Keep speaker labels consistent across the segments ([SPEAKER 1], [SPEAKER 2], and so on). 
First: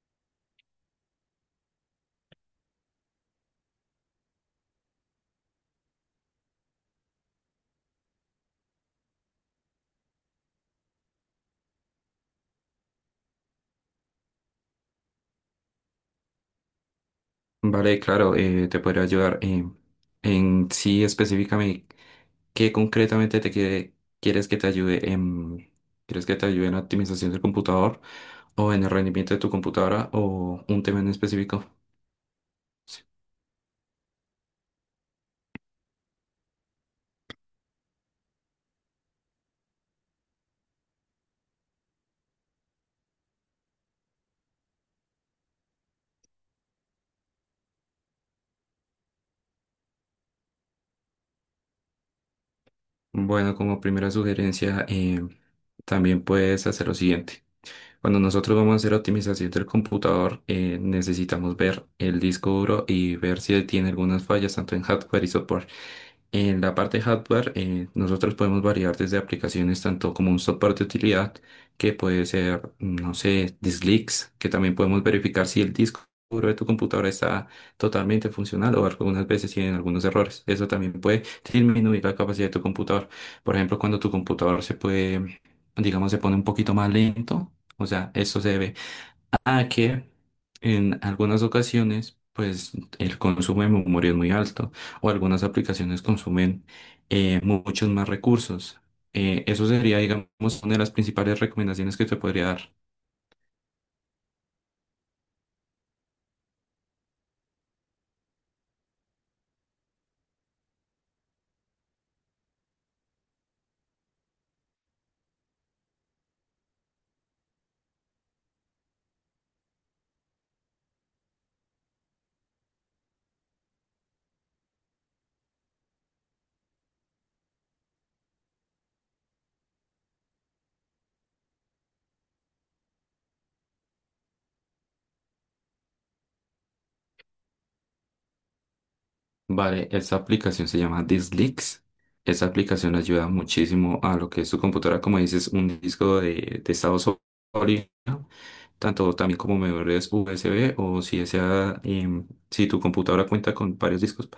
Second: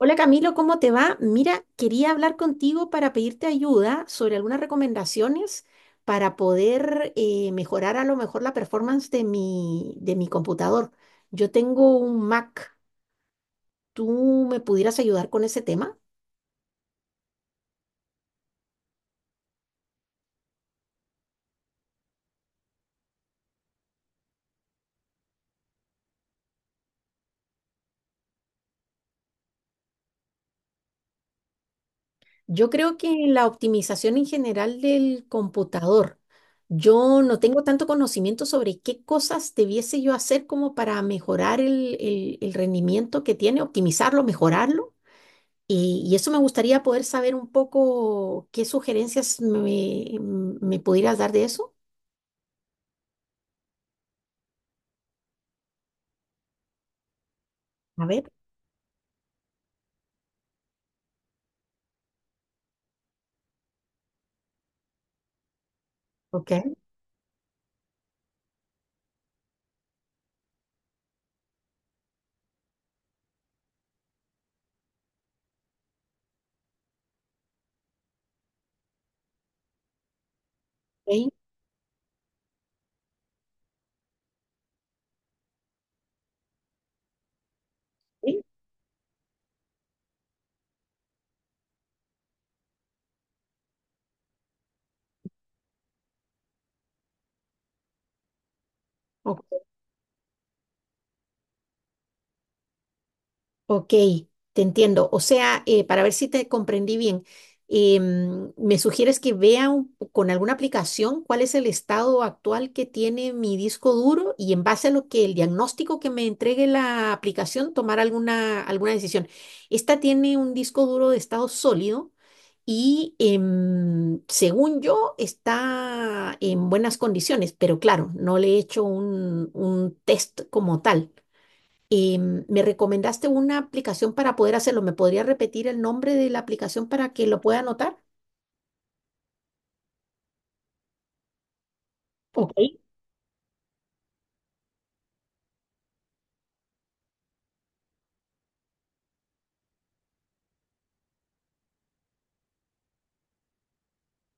[SPEAKER 1] Hola Camilo, ¿cómo te va? Mira, quería hablar contigo para pedirte ayuda sobre algunas recomendaciones para poder mejorar a lo mejor la performance de de mi computador. Yo tengo un Mac, ¿tú me pudieras ayudar con ese tema?
[SPEAKER 2] Vale, claro, te podría ayudar. En sí, específicamente, ¿qué concretamente te quiere, ¿quieres que te ayude? ¿Quieres que te ayude en la optimización del computador o en el rendimiento de tu computadora o un tema en específico?
[SPEAKER 1] Yo creo que la optimización en general del computador, yo no tengo tanto conocimiento sobre qué cosas debiese yo hacer como para mejorar el rendimiento que tiene, optimizarlo, mejorarlo. Y eso me gustaría poder saber un poco qué sugerencias me pudieras dar de eso.
[SPEAKER 2] Bueno, como primera sugerencia, también puedes hacer lo siguiente.
[SPEAKER 1] A
[SPEAKER 2] Cuando
[SPEAKER 1] ver,
[SPEAKER 2] nosotros vamos a hacer optimización del computador, necesitamos ver el disco duro y ver si tiene algunas fallas, tanto en hardware y software. En la
[SPEAKER 1] ok,
[SPEAKER 2] parte de hardware, nosotros podemos variar desde aplicaciones tanto como un software de utilidad, que puede ser, no sé, disk leaks, que también podemos verificar si el disco duro de tu computadora está totalmente funcional o algunas veces tienen algunos errores. Eso también puede
[SPEAKER 1] ok,
[SPEAKER 2] disminuir la capacidad de tu computador. Por ejemplo, cuando tu computador se puede, digamos, se pone un poquito más lento, o sea, eso
[SPEAKER 1] ok,
[SPEAKER 2] se debe a que en algunas ocasiones, pues el consumo de memoria es muy alto o algunas aplicaciones consumen muchos más recursos. Eso
[SPEAKER 1] ok.
[SPEAKER 2] sería, digamos, una de las principales recomendaciones que te podría dar.
[SPEAKER 1] Ok, te entiendo. O sea, para ver si te comprendí bien, me sugieres que vea un- con alguna aplicación cuál es el estado actual que tiene mi disco duro y en base a lo que el diagnóstico que me entregue la aplicación, tomar alguna, alguna decisión. Esta tiene un disco duro de estado sólido y según yo está en buenas condiciones, pero claro, no le he hecho un test como tal. Eh, Me recomendaste una aplicación para poder hacerlo. ¿Me podría repetir el nombre de la aplicación para que lo pueda anotar?
[SPEAKER 2] Vale, esta aplicación se llama DiskLeaks. Esa
[SPEAKER 1] Ok,
[SPEAKER 2] aplicación ayuda muchísimo a lo que es tu computadora, como dices, un disco de estado sólido tanto también como memorias USB o si esa, si tu computadora cuenta con varios discos,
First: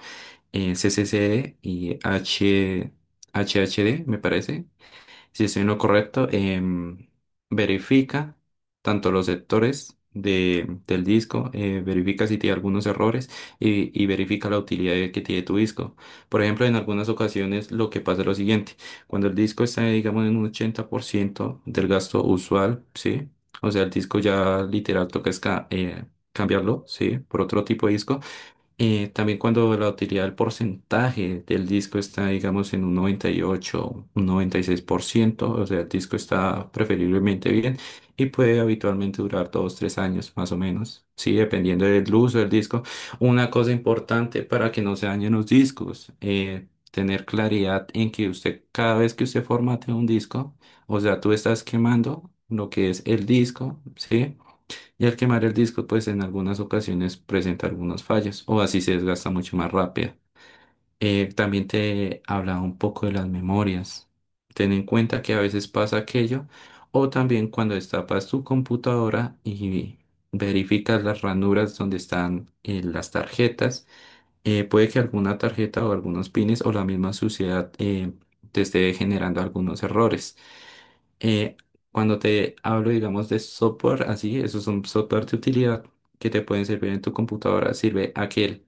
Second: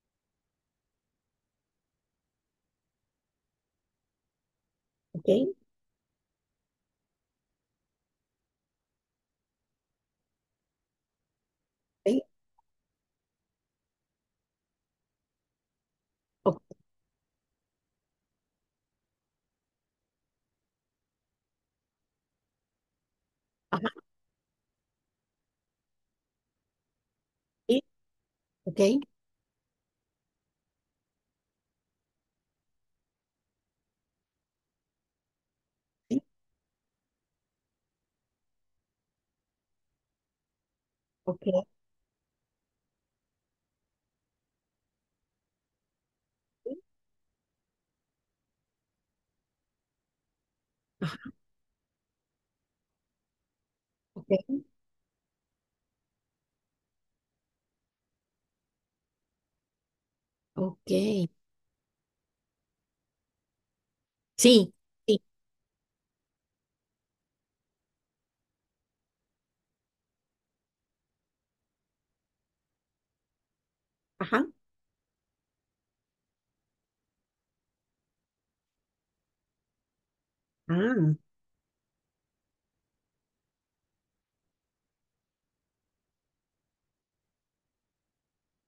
[SPEAKER 2] CCC y H, HHD, me parece,
[SPEAKER 1] ok, ok,
[SPEAKER 2] si estoy en lo correcto, verifica tanto los sectores del disco, verifica si tiene algunos errores y verifica la utilidad que tiene tu disco. Por
[SPEAKER 1] ok,
[SPEAKER 2] ejemplo, en algunas ocasiones lo que pasa es lo siguiente, cuando el disco está, digamos, en un 80% del gasto usual, ¿sí? O sea,
[SPEAKER 1] ajá,
[SPEAKER 2] el disco ya literal toca es cambiarlo, ¿sí? Por otro
[SPEAKER 1] sí,
[SPEAKER 2] tipo de disco.
[SPEAKER 1] ok,
[SPEAKER 2] También cuando la utilidad del porcentaje del disco está, digamos, en un 98, un 96%, o sea, el disco
[SPEAKER 1] sí,
[SPEAKER 2] está preferiblemente bien y puede habitualmente durar dos, tres años más o menos, sí,
[SPEAKER 1] ok,
[SPEAKER 2] dependiendo del uso del disco. Una cosa importante para que no se dañen los discos,
[SPEAKER 1] sí,
[SPEAKER 2] tener claridad en que usted, cada vez que usted formate un disco, o sea,
[SPEAKER 1] ajá,
[SPEAKER 2] tú estás quemando lo que es el disco, ¿sí?
[SPEAKER 1] ok,
[SPEAKER 2] Y al quemar el disco pues en algunas ocasiones presenta algunas fallas o así se desgasta mucho más rápido.
[SPEAKER 1] ok,
[SPEAKER 2] También te hablaba un poco de las memorias. Ten
[SPEAKER 1] sí,
[SPEAKER 2] en
[SPEAKER 1] sí,
[SPEAKER 2] cuenta que a veces pasa aquello o también cuando destapas tu computadora y verificas las ranuras donde están las tarjetas,
[SPEAKER 1] ajá,
[SPEAKER 2] puede que alguna tarjeta o algunos pines o la misma suciedad te esté generando algunos errores.
[SPEAKER 1] ah,
[SPEAKER 2] Eh, Cuando te hablo, digamos, de software, así, esos son software de utilidad que te pueden servir en tu computadora, sirve aquel.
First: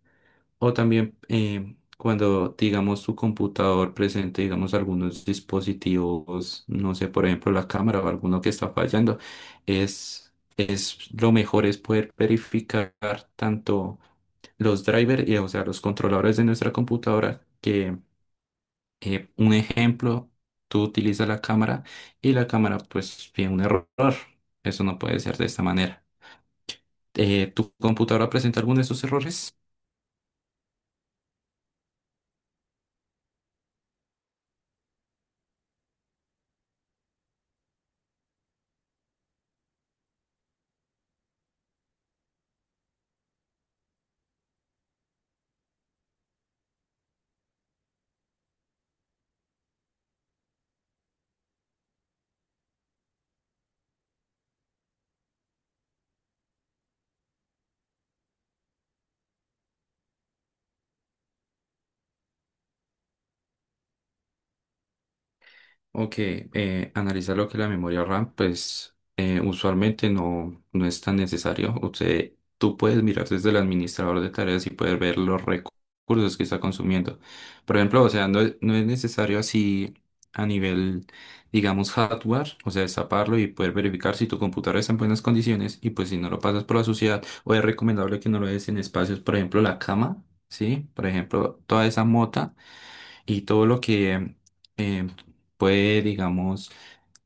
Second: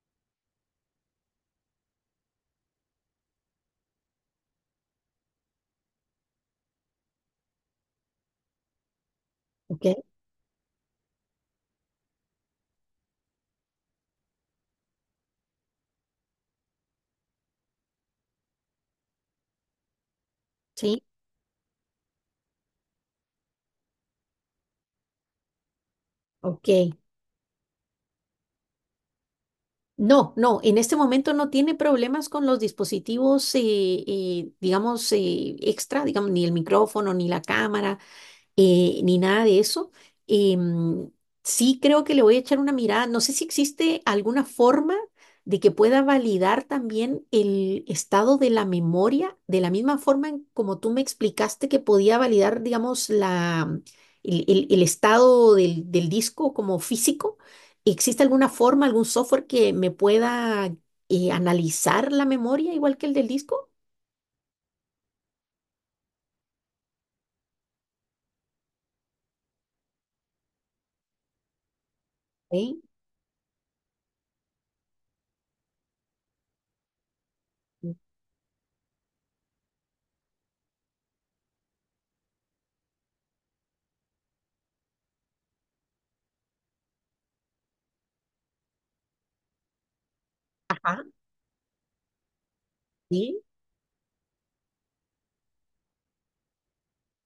[SPEAKER 2] O también cuando, digamos, tu computador presente, digamos, algunos dispositivos, no sé, por ejemplo, la cámara o alguno que está fallando,
[SPEAKER 1] ok,
[SPEAKER 2] es, es lo mejor es poder verificar tanto los drivers, y, o sea, los controladores de nuestra computadora que un ejemplo, tú
[SPEAKER 1] sí,
[SPEAKER 2] utilizas la cámara y la cámara pues tiene un error. Eso no puede ser de esta manera.
[SPEAKER 1] ok.
[SPEAKER 2] ¿Tu computadora presenta alguno de esos errores?
[SPEAKER 1] No, no, en este momento no tiene problemas con los dispositivos, digamos, extra, digamos, ni el micrófono, ni la cámara. Ni nada de eso. Em, sí creo que le voy a echar una mirada. No sé si existe alguna forma de que pueda validar también el estado de la memoria, de la misma forma en como tú me explicaste que podía validar, digamos, el estado del disco como físico. ¿Existe alguna forma, algún software que me pueda analizar la memoria igual que el del disco?
[SPEAKER 2] Ok, analizar lo que es la memoria RAM, pues usualmente no, no es tan necesario. Usted, tú
[SPEAKER 1] Sí.
[SPEAKER 2] puedes mirar desde el administrador de tareas y puedes ver los recursos que está consumiendo. Por ejemplo, o sea, no, no es necesario así a nivel, digamos, hardware, o sea, destaparlo y poder verificar si tu computadora está en buenas condiciones y pues si no lo pasas por la suciedad, o es recomendable que no lo des en espacios, por ejemplo, la cama, ¿sí?
[SPEAKER 1] Ajá,
[SPEAKER 2] Por ejemplo, toda esa mota
[SPEAKER 1] sí.
[SPEAKER 2] y todo lo que eh, puede, digamos,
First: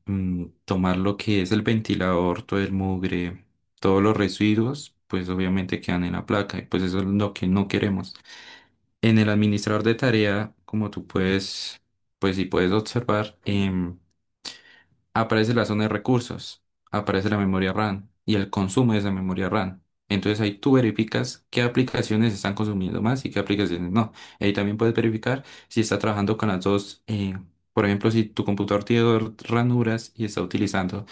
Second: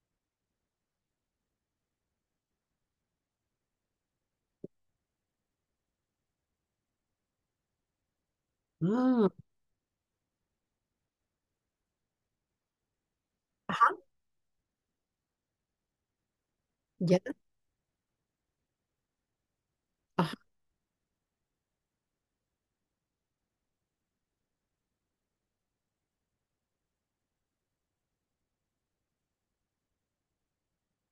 [SPEAKER 2] tomar lo que es el ventilador, todo el mugre, todos los residuos, pues obviamente quedan en la placa y pues eso es lo que no queremos. En
[SPEAKER 1] Mm,
[SPEAKER 2] el administrador de tarea, como tú puedes, pues si puedes observar,
[SPEAKER 1] ajá,
[SPEAKER 2] aparece la zona de recursos,
[SPEAKER 1] ya.
[SPEAKER 2] aparece la memoria RAM y el consumo de esa memoria RAM. Entonces ahí tú verificas qué aplicaciones están consumiendo más y qué aplicaciones no. Ahí también puedes verificar si está trabajando con las dos. Por ejemplo, si tu computador tiene dos ranuras y está utilizando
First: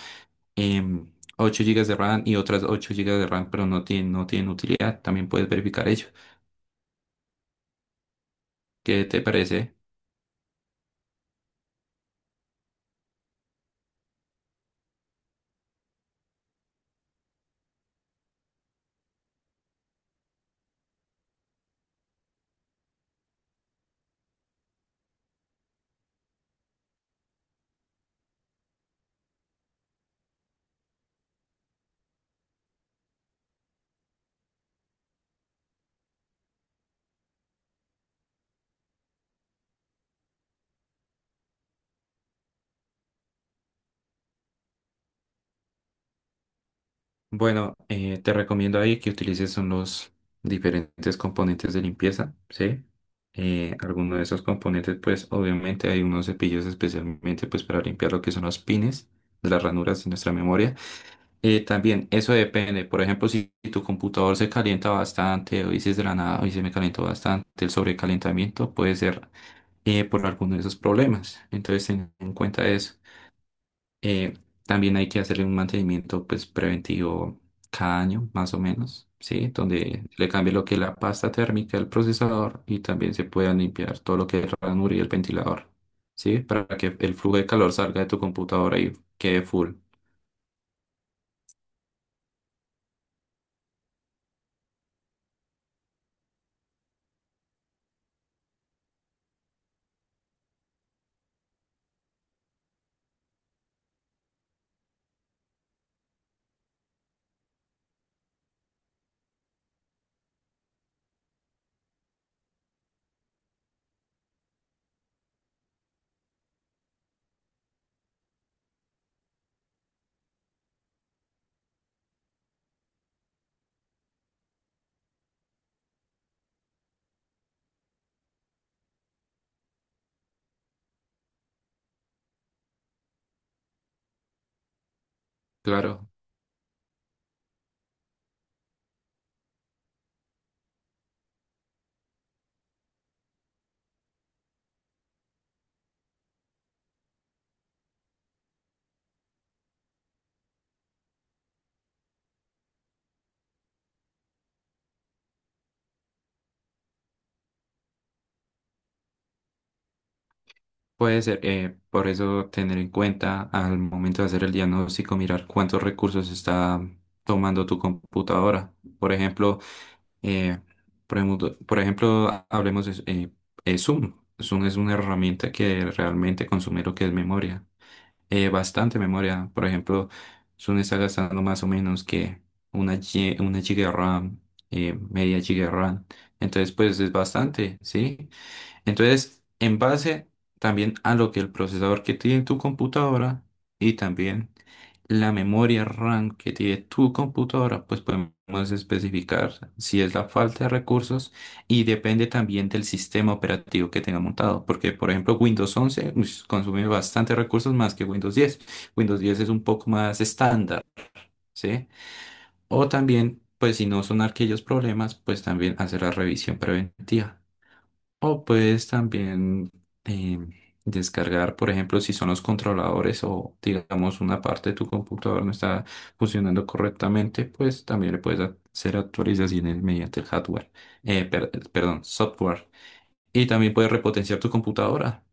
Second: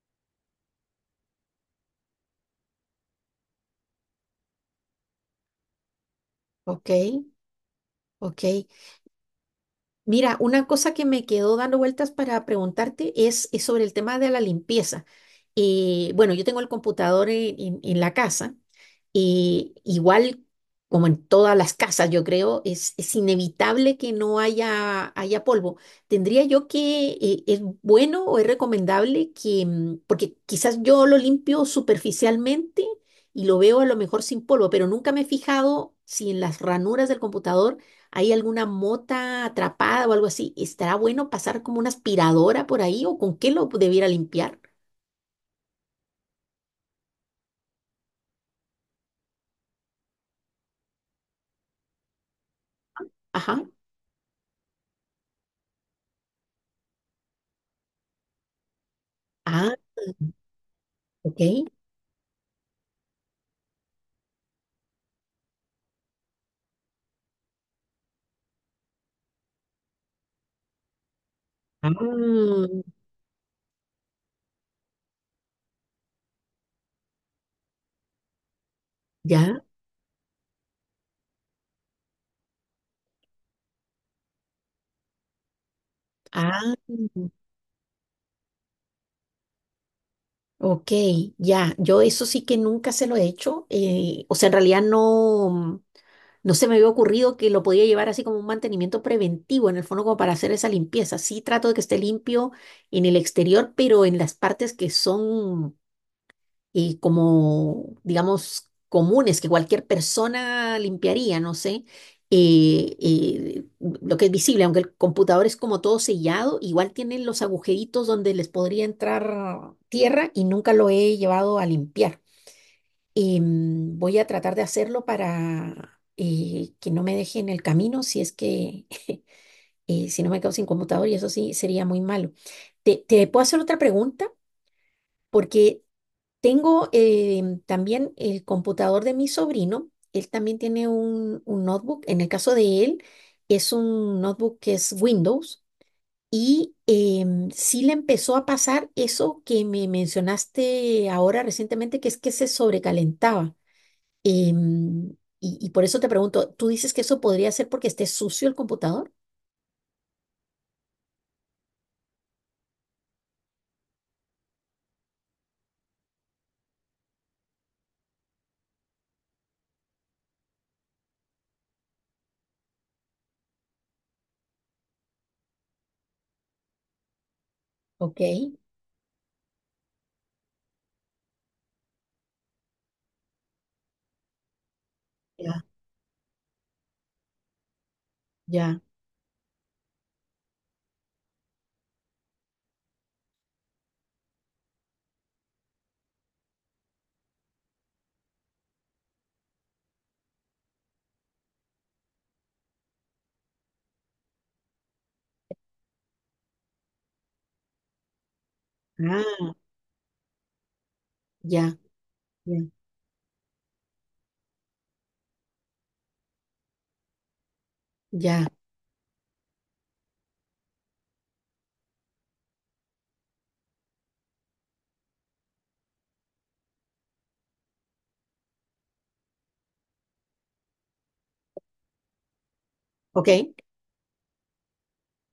[SPEAKER 2] em, 8 GB de RAM y otras 8 gigas de RAM, pero no tiene, no tienen utilidad, también puedes verificar ello.
[SPEAKER 1] Ok, ok.
[SPEAKER 2] ¿Qué te parece?
[SPEAKER 1] Mira, una cosa que me quedó dando vueltas para preguntarte es sobre el tema de la limpieza. Bueno, yo tengo el computador en la casa. Igual, como en todas las casas, yo creo, es inevitable que no haya, haya polvo. ¿Tendría yo que, es bueno o es recomendable que, mm, porque quizás yo lo limpio superficialmente y lo veo a lo mejor sin polvo, pero nunca me he fijado si en las ranuras del computador ¿hay alguna mota atrapada o algo así? ¿Estará bueno pasar como una aspiradora por ahí o con qué lo debiera limpiar?
[SPEAKER 2] Bueno, te recomiendo ahí que utilices son los diferentes componentes de limpieza, ¿sí?
[SPEAKER 1] Ajá.
[SPEAKER 2] Alguno de esos componentes, pues obviamente hay unos cepillos especialmente pues para limpiar lo que son los pines de las
[SPEAKER 1] Ah,
[SPEAKER 2] ranuras de nuestra memoria.
[SPEAKER 1] ok.
[SPEAKER 2] También eso depende, por ejemplo, si tu computador se calienta bastante o dices de la nada, hoy se me calentó bastante, el sobrecalentamiento puede ser por alguno de esos problemas. Entonces
[SPEAKER 1] Ah,
[SPEAKER 2] ten en cuenta eso. Eh, También hay que hacerle un mantenimiento pues preventivo cada año, más o menos, ¿sí?
[SPEAKER 1] ya.
[SPEAKER 2] Donde se le cambie lo que es la pasta térmica del procesador y también se pueda limpiar todo lo que es el ranura y el ventilador, ¿sí? Para
[SPEAKER 1] Ah,
[SPEAKER 2] que el flujo de calor salga de tu computadora y quede full.
[SPEAKER 1] ok, ya. Yo eso sí que nunca se lo he hecho. O sea, en realidad no se me había ocurrido que lo podía llevar así como un mantenimiento preventivo, en el fondo como para hacer esa limpieza. Sí trato de que esté limpio en el exterior, pero en las partes que son y como, digamos, comunes que cualquier persona limpiaría, no sé. eh, eh, lo que es visible, aunque el computador es como todo sellado, igual tienen los agujeritos donde les podría entrar tierra y nunca lo he llevado a limpiar. Voy a tratar de hacerlo para que no me deje en el camino si es que, si no me quedo sin computador y eso sí sería muy malo. Te puedo hacer otra pregunta? Porque
[SPEAKER 2] Claro,
[SPEAKER 1] tengo también el computador de mi sobrino. Él también tiene un notebook. En el caso de él, es un notebook que es Windows. Y sí le empezó a pasar eso que me mencionaste ahora recientemente, que es que se sobrecalentaba. Y por eso te pregunto, ¿tú dices que eso podría ser porque esté sucio el computador?
[SPEAKER 2] puede ser, por eso tener en cuenta al momento de hacer el diagnóstico, mirar cuántos recursos está tomando tu computadora. Por ejemplo, eh, por ejemplo, hablemos de Zoom. Zoom es una herramienta que realmente consume lo que es memoria,
[SPEAKER 1] Ok,
[SPEAKER 2] bastante memoria. Por ejemplo, Zoom está gastando más o menos que una, una giga RAM, media
[SPEAKER 1] ya,
[SPEAKER 2] giga RAM. Entonces, pues es bastante, ¿sí?
[SPEAKER 1] ya,
[SPEAKER 2] Entonces, en base también a lo que el procesador que tiene tu computadora y también la memoria RAM que tiene tu computadora, pues podemos especificar si es la falta de recursos y depende también del sistema operativo que tenga montado. Porque, por ejemplo, Windows 11 ush, consume bastante recursos más que Windows 10. Windows 10 es
[SPEAKER 1] ah,
[SPEAKER 2] un poco más estándar,
[SPEAKER 1] ya,
[SPEAKER 2] ¿sí?
[SPEAKER 1] ya,
[SPEAKER 2] O también, pues si no son aquellos problemas, pues también hacer la revisión preventiva. O
[SPEAKER 1] ya,
[SPEAKER 2] puedes también em, descargar, por ejemplo, si son los controladores o digamos una parte de tu computador no está funcionando correctamente, pues también le puedes hacer actualizaciones mediante el hardware, perdón, software.
[SPEAKER 1] ok.
[SPEAKER 2] Y también puedes repotenciar tu computadora.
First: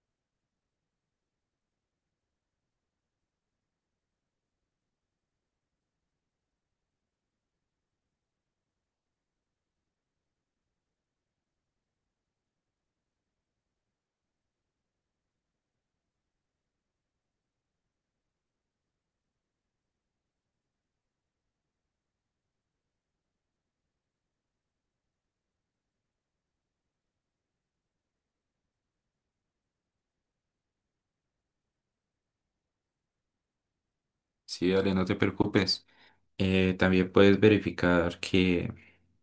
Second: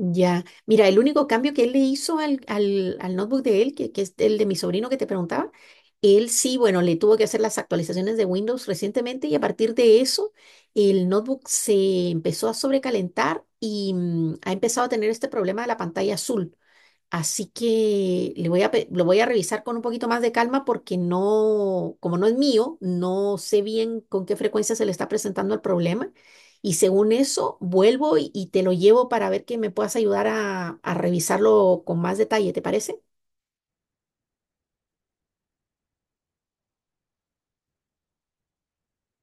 [SPEAKER 1] Ya, mira, el único cambio que él le hizo al notebook de él, que es el de mi sobrino que te preguntaba, él sí, bueno, le tuvo que hacer las actualizaciones de Windows recientemente y a partir de eso el notebook se empezó a sobrecalentar y mm, ha empezado a tener este problema de la pantalla azul. Así que le voy a, pe- lo voy a revisar con un poquito más de calma porque no, como no es mío, no sé bien con qué frecuencia se le está presentando el problema. Y según eso, vuelvo y te lo llevo para ver que me puedas ayudar a revisarlo con más detalle, ¿te parece?
[SPEAKER 2] Sí, dale, no te preocupes. También puedes verificar que,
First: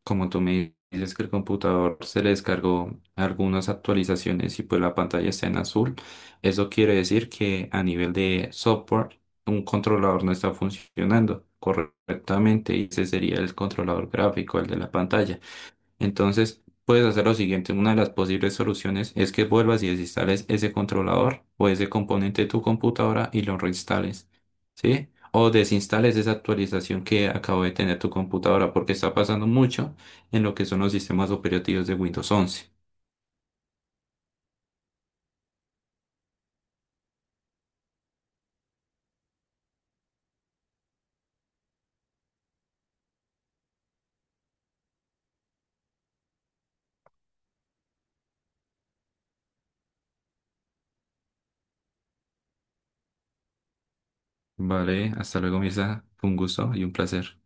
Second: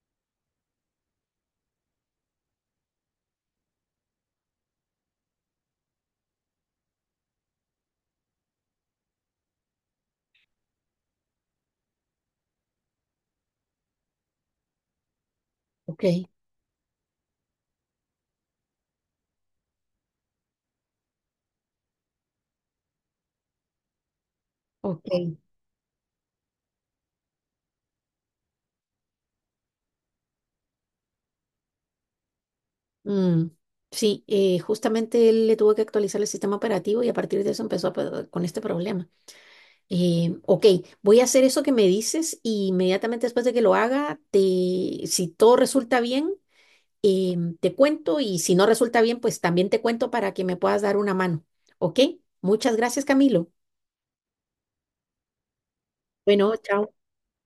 [SPEAKER 2] como tú me dices, que el computador se le descargó algunas actualizaciones y pues la pantalla está en azul. Eso quiere decir que a nivel de software, un controlador no está funcionando correctamente y ese sería el controlador gráfico, el de la pantalla.
[SPEAKER 1] Ok,
[SPEAKER 2] Entonces, puedes hacer lo siguiente. Una de las posibles soluciones es que vuelvas y desinstales ese controlador o ese componente de tu computadora y lo reinstales, ¿sí?
[SPEAKER 1] ok.
[SPEAKER 2] O desinstales esa actualización que acabo de tener tu computadora porque está pasando mucho en lo que son los sistemas operativos de Windows 11.
[SPEAKER 1] Mm, sí, justamente él le tuvo que actualizar el sistema operativo y a partir de eso empezó a pe- con este problema. Ok, voy a hacer eso que me dices y inmediatamente después de que lo haga, te, si todo resulta bien, te cuento y si no resulta bien, pues también te cuento para que me puedas dar una mano. Ok, muchas gracias, Camilo.
[SPEAKER 2] Vale, hasta luego, Mirza. Fue un
[SPEAKER 1] Bueno,
[SPEAKER 2] gusto y un
[SPEAKER 1] chao.
[SPEAKER 2] placer.